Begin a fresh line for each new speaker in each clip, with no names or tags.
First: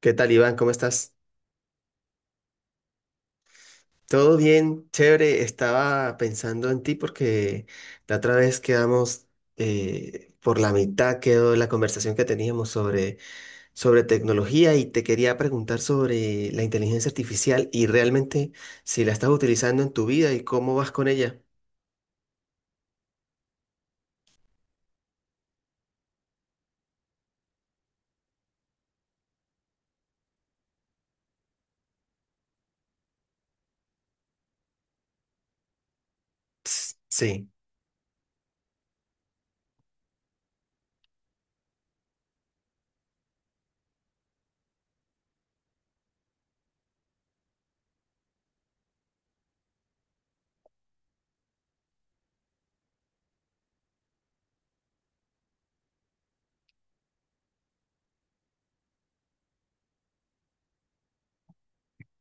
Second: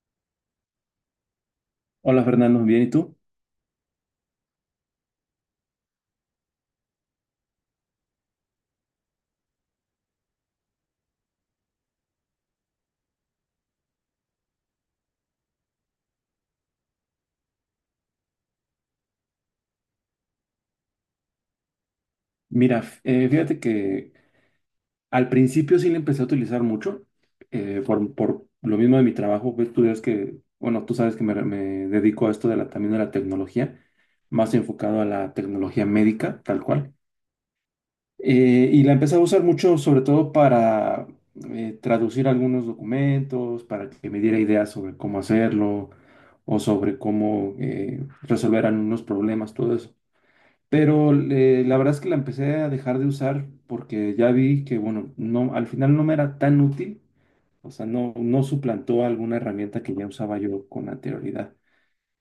¿Qué tal, Iván? ¿Cómo estás?
Hola Fernando, bien, ¿y tú?
Todo bien, chévere. Estaba pensando en ti porque la otra vez quedamos por la mitad, quedó la conversación que teníamos sobre tecnología y te quería preguntar sobre la inteligencia artificial y realmente si la estás utilizando en tu vida y cómo vas con ella.
Mira, fíjate que al principio sí le empecé a utilizar mucho, por lo mismo de mi trabajo, pues tú sabes que, bueno, tú sabes que me dedico a esto de la, también de la tecnología, más enfocado a la tecnología médica, tal cual.
Ps, sí,
Y la empecé a usar mucho, sobre todo para traducir algunos documentos, para que me diera ideas sobre cómo hacerlo o sobre cómo resolver algunos problemas, todo eso. Pero la verdad es que la empecé a dejar de usar porque ya vi que, bueno, no, al final no me era tan útil, o sea, no suplantó alguna herramienta que ya usaba yo con anterioridad.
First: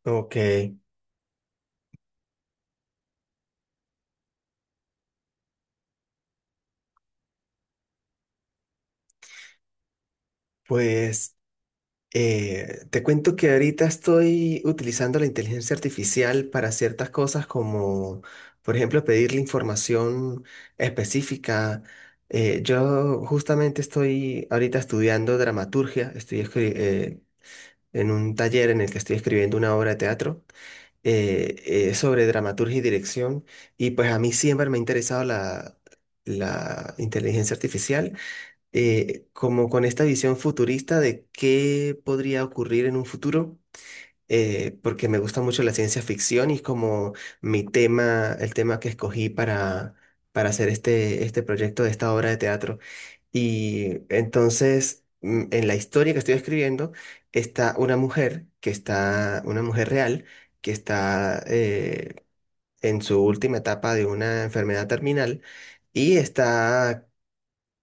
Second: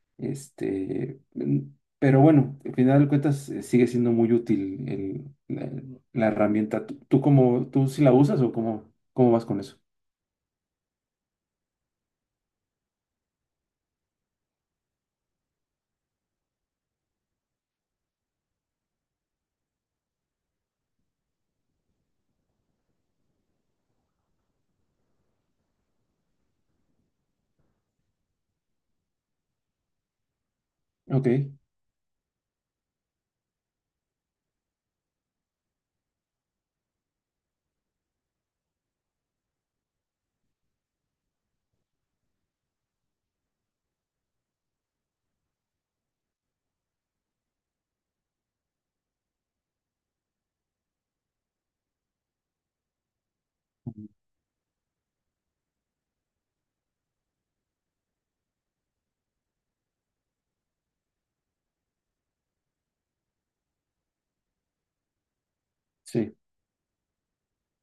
ok.
Este, mm, pero bueno, al final de cuentas sigue siendo muy útil la herramienta. ¿Tú cómo, tú sí la usas o cómo, cómo vas con eso?
Pues, te cuento que ahorita estoy utilizando la inteligencia artificial para ciertas cosas como, por ejemplo, pedirle información específica. Yo justamente estoy ahorita estudiando dramaturgia, en un taller en el que estoy escribiendo una obra de teatro,
Ok.
eh, sobre dramaturgia y dirección. Y pues a mí siempre me ha interesado la inteligencia artificial, como con esta visión futurista de qué podría ocurrir en un futuro, porque me gusta mucho la ciencia ficción, y como mi tema, el tema que escogí para hacer este proyecto de esta obra de teatro. Y
Ujú.
entonces, en la historia que estoy escribiendo, está una mujer que está, una mujer real, que está en su última etapa de una enfermedad terminal, y
Sí,
está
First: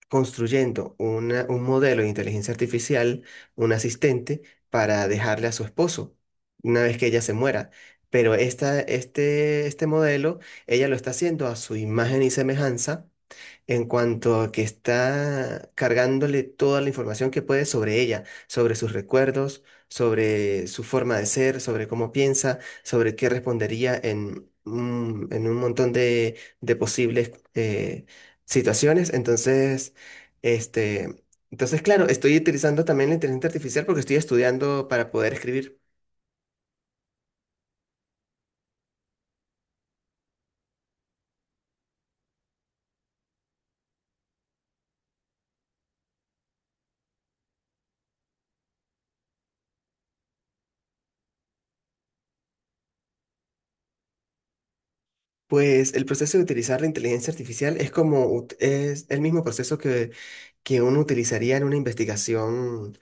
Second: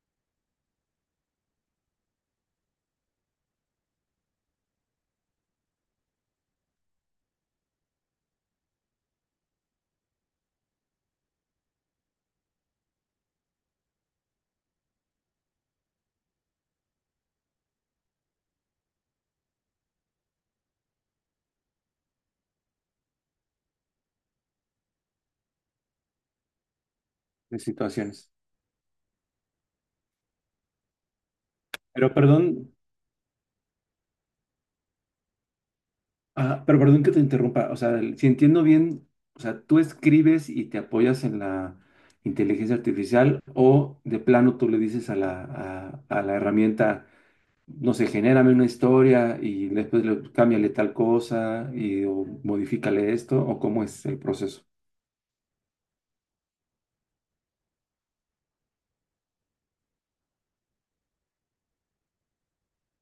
construyendo un modelo de inteligencia artificial, un asistente, para dejarle a su esposo una vez que ella se muera. Pero este modelo, ella lo está haciendo a su imagen y semejanza, en cuanto a que está cargándole toda la información que puede sobre ella, sobre sus recuerdos, sobre su forma de ser, sobre cómo piensa, sobre qué respondería en, en un montón de, posibles,
de situaciones.
situaciones. Entonces, este, entonces, claro,
Pero
estoy
perdón.
utilizando también la inteligencia artificial porque estoy estudiando para poder escribir.
Ah, pero perdón que te interrumpa, o sea, el- si entiendo bien, o sea, tú escribes y te apoyas en la inteligencia artificial o de plano tú le dices a la herramienta, no sé, genérame una historia y después le, cámbiale tal cosa y o modifícale esto o cómo es el proceso.
Pues el proceso de utilizar la inteligencia artificial es es el mismo proceso que uno utilizaría en una investigación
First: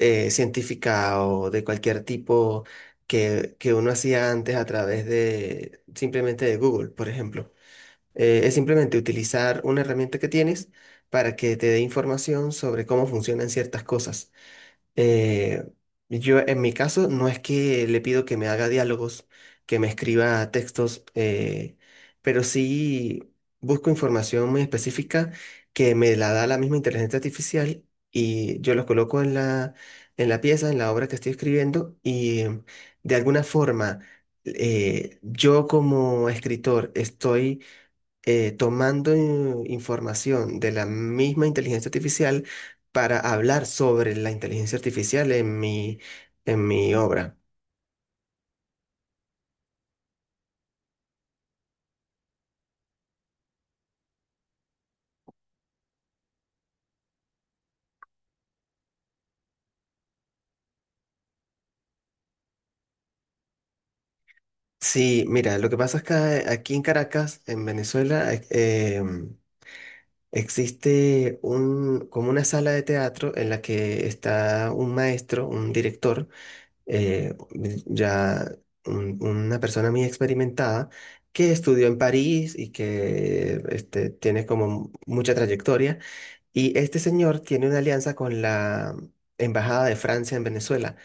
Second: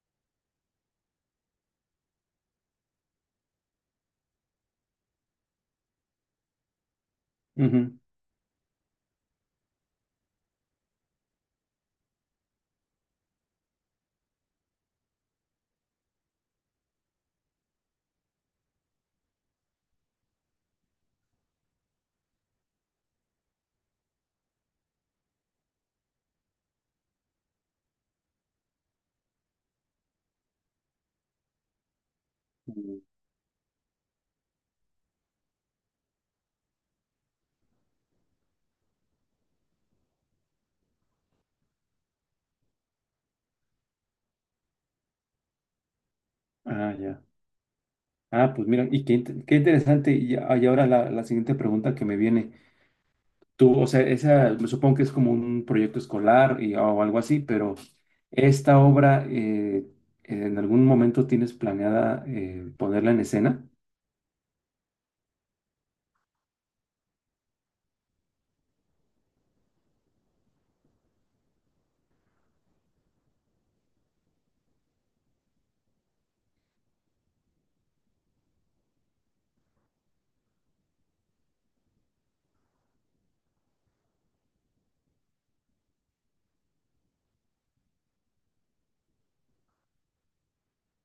científica o de cualquier tipo, que uno hacía antes a través de simplemente de Google, por ejemplo.
Ujú.
Es simplemente utilizar una herramienta que tienes para que te dé información sobre cómo funcionan ciertas cosas. Eh, yo en mi caso no es que le pido que me haga diálogos, que me escriba textos, pero sí busco información muy específica, que me la da la misma inteligencia artificial, y yo los coloco en la pieza, en la obra que estoy escribiendo. Y
Mm.
de alguna forma, yo como escritor estoy tomando, información de la misma inteligencia artificial para hablar sobre la inteligencia artificial en mi, en
Ah,
mi
ya.
obra.
Ah, pues mira, y qué, int- qué interesante. Y, a- y ahora la siguiente pregunta que me viene. Tú, o sea, esa, me supongo que es como un proyecto escolar y, o algo así, pero esta obra, ¿en algún momento tienes planeada ponerla en escena?
Sí, mira, lo que pasa es que aquí en Caracas, en Venezuela, existe como una sala de teatro en la que está un maestro, un director, eh, ya una persona muy experimentada, que estudió en París y que tiene como mucha trayectoria. Y este señor tiene una alianza con la Embajada de Francia en Venezuela.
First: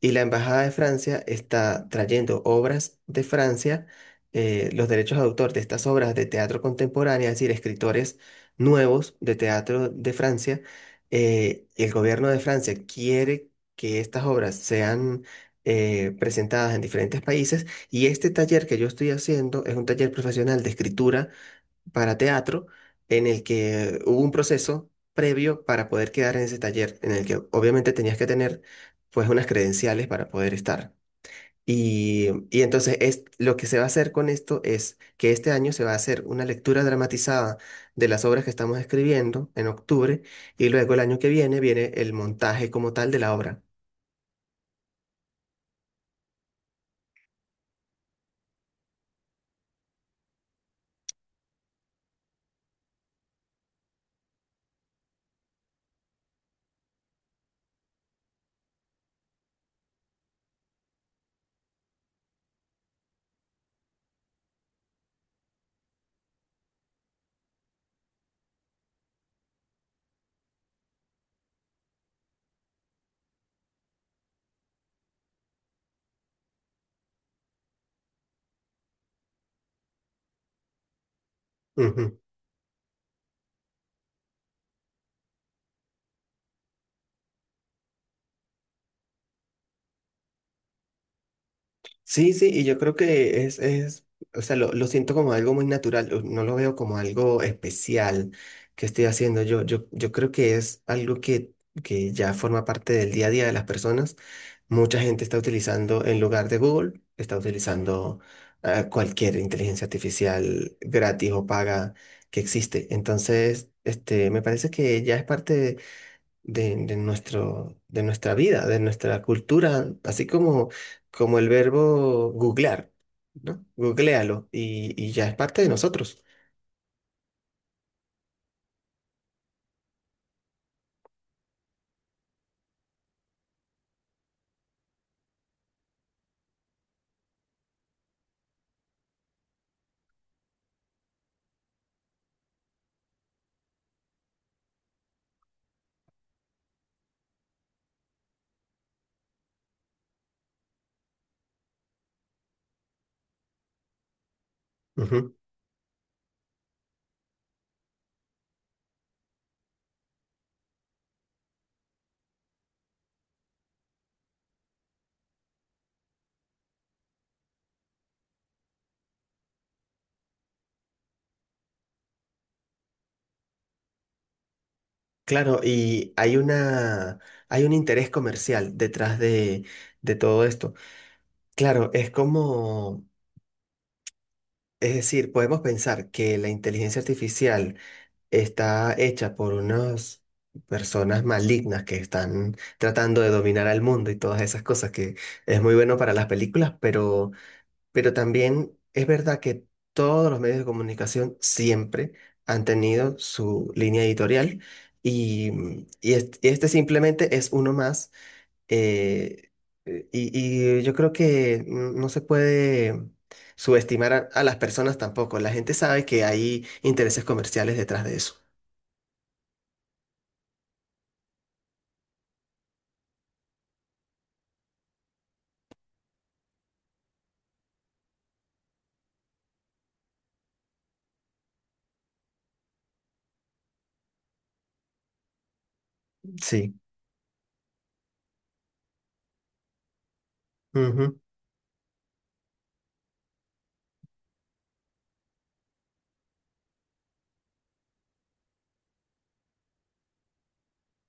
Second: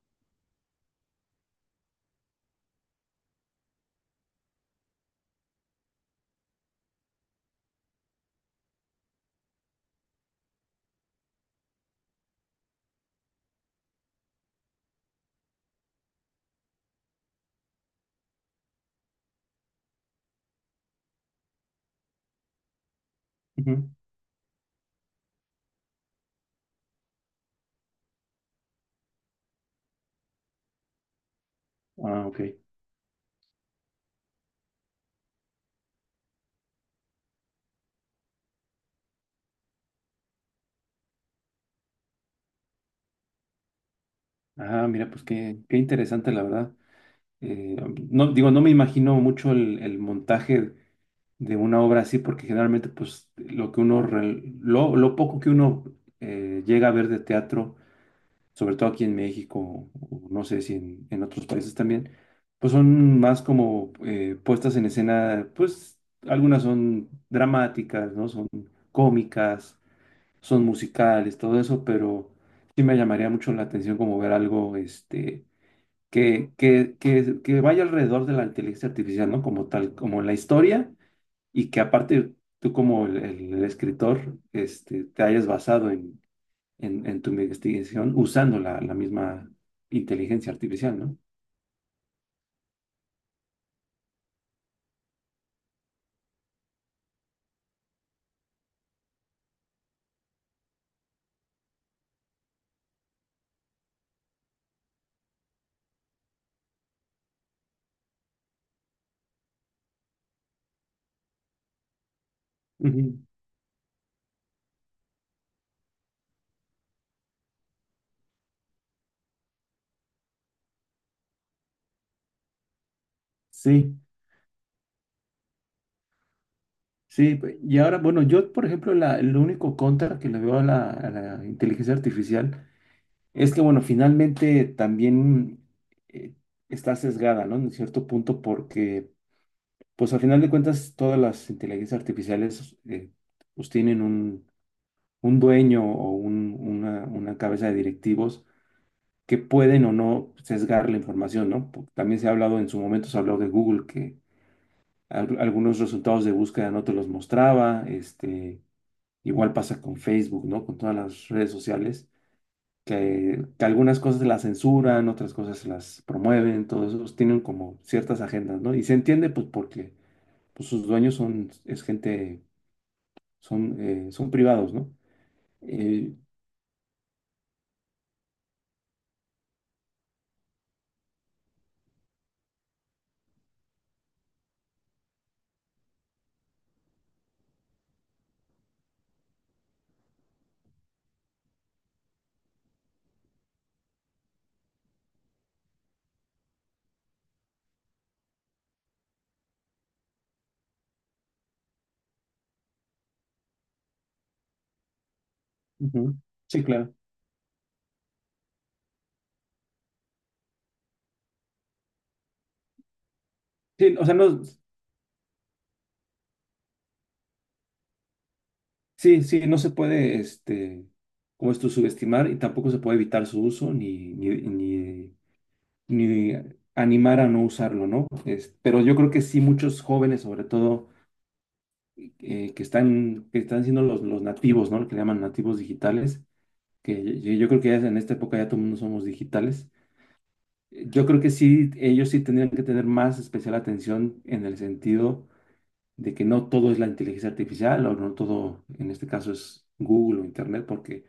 Y la Embajada de Francia está trayendo obras de Francia, los derechos de autor de estas obras de teatro contemporáneo, es decir, escritores nuevos de teatro de Francia. Y el gobierno de Francia quiere que estas obras sean presentadas en diferentes países. Y este taller que yo estoy haciendo es un taller profesional de escritura para teatro, en el
Ujú.
que hubo un proceso previo para poder quedar en ese taller, en el que obviamente tenías que tener pues unas credenciales para poder estar.
Ah,
Y,
ok.
y entonces es, lo que se va a hacer con esto es que este año se va a hacer una lectura dramatizada de las obras que estamos escribiendo en octubre, y luego el año que viene viene el montaje como tal de la obra.
Ah, mira, pues qué, qué interesante, la verdad. Eh, no, digo, no me imagino mucho el montaje de una obra así, porque generalmente, pues, lo que uno, lo poco que uno llega a ver de teatro sobre todo aquí en México, o no sé si en, en otros países también, pues son más como puestas en escena, pues algunas son dramáticas, ¿no? Son cómicas, son musicales, todo eso, pero sí me llamaría mucho la atención como ver algo, este, que, que vaya alrededor de la inteligencia artificial, ¿no? Como tal, como la historia, y que aparte tú como el escritor, este, te hayas basado en en tu investigación usando la misma inteligencia artificial, ¿no?
Sí, sí, y yo creo que es, o sea, lo siento como algo muy natural, o no lo veo como algo especial que estoy haciendo. Yo creo que es algo que ya forma parte del día a día de las personas. Mucha gente está utilizando, en lugar de Google, está utilizando cualquier inteligencia artificial gratis o paga que existe.
Ujú.
Entonces, me parece que ya es parte de nuestra vida, de nuestra cultura, así como el verbo googlear, ¿no?
Sí,
Googléalo, y, ya es parte de nosotros.
sí. Pe- y ahora, bueno, yo, por ejemplo, la, el único contra que le veo a la inteligencia artificial es que, bueno, finalmente también eh, está sesgada, ¿no? En cierto punto, porque, pues, al final de cuentas, todas las inteligencias artificiales, pues, tienen un dueño o una cabeza de directivos que pueden o no sesgar la información, ¿no? Porque también se ha hablado en su momento, se ha hablado de Google que
Ujú.
al- algunos resultados de búsqueda no te los mostraba, este, igual pasa con Facebook, ¿no? Con todas las redes sociales, que algunas cosas las censuran, otras cosas las promueven, todos esos tienen como ciertas agendas, ¿no? Y se entiende pues porque pues, sus dueños son, es gente, son, son privados, ¿no?
Claro, y
Eh,
hay un interés comercial detrás de todo esto. Claro, es es decir, podemos pensar que la inteligencia artificial está hecha por unas personas malignas que están tratando de dominar al mundo y todas esas cosas que es muy bueno para las películas, pero, también es verdad que todos los medios de comunicación siempre han tenido su línea editorial. y, mm, y
ujú.
est- y
Sí,
este
claro.
simplemente es uno más. eh, yo creo que no se puede
Sí, o
subestimar
sea,
a
no,
las personas tampoco. La gente sabe que hay intereses comerciales detrás de eso.
sí, sí, no se puede, este, como esto, subestimar y tampoco se puede evitar su uso ni, ni, ni, ni animar a no usarlo, ¿no? Es- pero yo creo que sí, muchos jóvenes, sobre todo, que están siendo los nativos, ¿no? Lo que llaman nativos digitales,
Sí,
que yo creo que ya en esta época ya todo el mundo somos digitales. Yo
ujú,
creo que sí, ellos sí tendrían que tener más especial atención en el sentido de que no todo es la inteligencia artificial o no todo, en este caso, es Google o Internet, porque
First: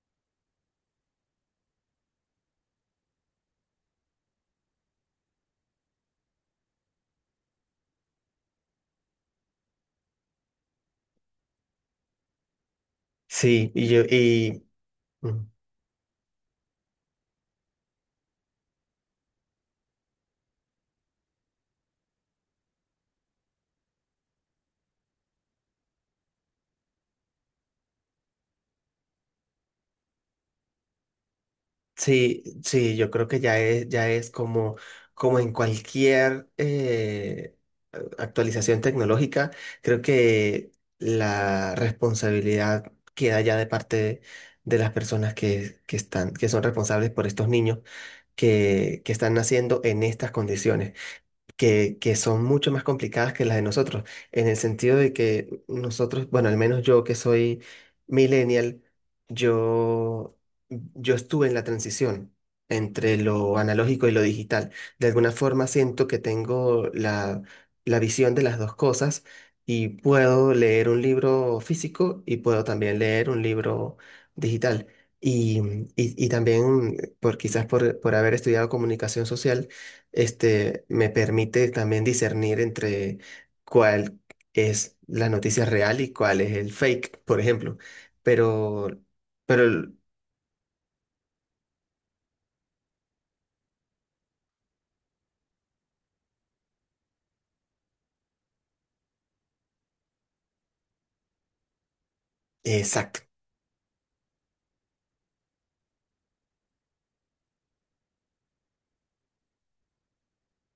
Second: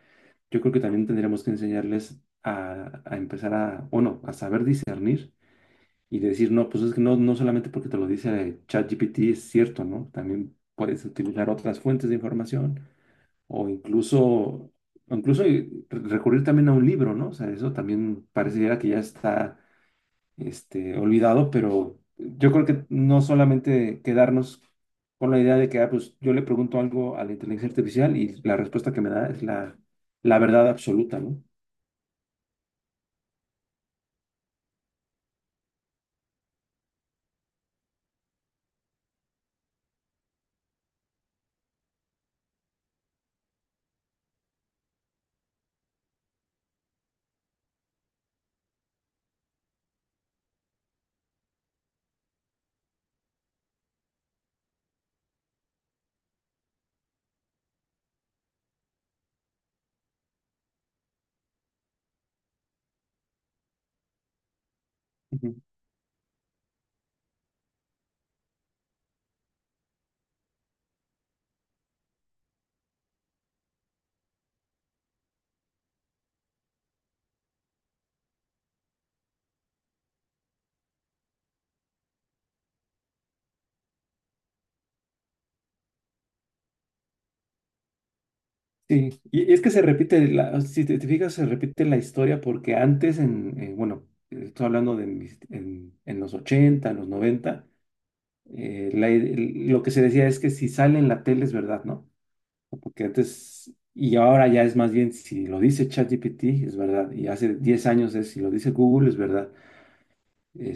yo creo que también tendríamos que enseñarles a empezar a, o no, a saber discernir y decir, no, pues es que no, no solamente porque te lo dice ChatGPT es cierto, ¿no? También puedes utilizar otras fuentes de información
sí,
o
mm,
incluso recurrir también a un libro, ¿no? O sea, eso también pareciera que ya está, este, olvidado, pero yo creo que no solamente quedarnos con la idea de que, ah, pues yo le pregunto algo a la inteligencia artificial y la respuesta que me da es la, la verdad absoluta, ¿no?
sí, sí, yo creo que ya es como, en cualquier actualización tecnológica. Creo que la responsabilidad queda ya de parte de las personas que son responsables por estos niños que están naciendo en estas condiciones, que son mucho más complicadas que las de nosotros, en el sentido de que nosotros, bueno, al menos yo que soy millennial, yo, yo estuve en la transición entre lo analógico y lo digital. De alguna
Ujú.
forma siento que tengo la visión de las dos cosas, y puedo leer un libro físico y puedo también leer un libro digital. Y, y también quizás por haber estudiado comunicación social, me permite también discernir entre cuál es la noticia real y cuál es el fake, por ejemplo. Pero,
Sí, y es
pero,
que se
el-
repite, la, si te, te fijas, se repite la historia porque antes, en, bueno, estoy hablando de mis- en los 80, en los 90, la lo que se decía es que si sale en la tele es verdad, ¿no? Porque
exacto,
antes, y ahora ya es más bien si lo dice ChatGPT es verdad, y hace 10 años es si lo dice Google es verdad.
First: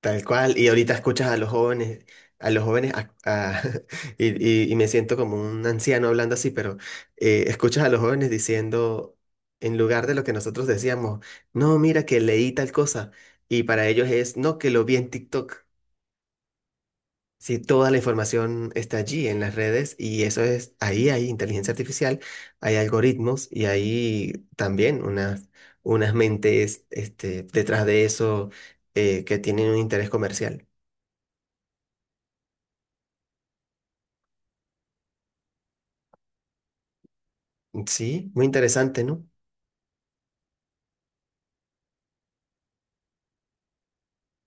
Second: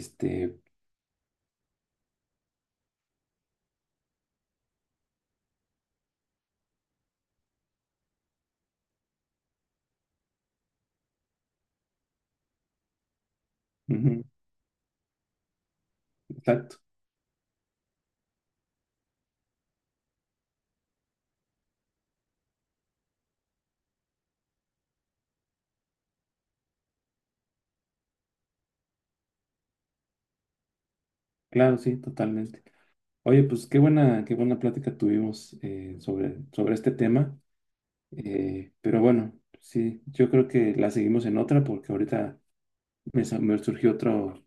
tal cual. Y ahorita escuchas a los jóvenes, a los jóvenes, a- a- y, y me siento como un anciano hablando así, pero escuchas a los jóvenes diciendo, en lugar de lo que nosotros decíamos, no, mira que leí tal cosa. Y para ellos
ujú,
es, no, que lo vi en TikTok.
exacto,
Sí, toda la información está allí en las redes, y eso es, ahí hay inteligencia artificial, hay algoritmos y hay también unas mentes, detrás de eso, que tienen un interés comercial.
claro, sí, totalmente. Oye, pues qué buena plática tuvimos sobre, sobre este tema.
Sí, muy
Pero
interesante, ¿no?
bueno, sí, yo creo que la seguimos en otra porque ahorita me, sa- me surgió otro,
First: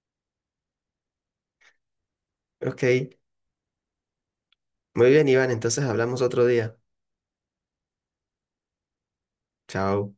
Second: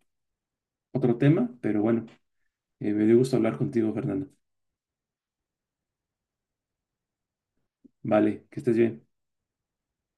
otro tema, pero bueno,
Ok,
me dio gusto hablar contigo, Fernando.
muy bien, Iván, entonces hablamos otro día.
Vale, que estés bien.
Chao.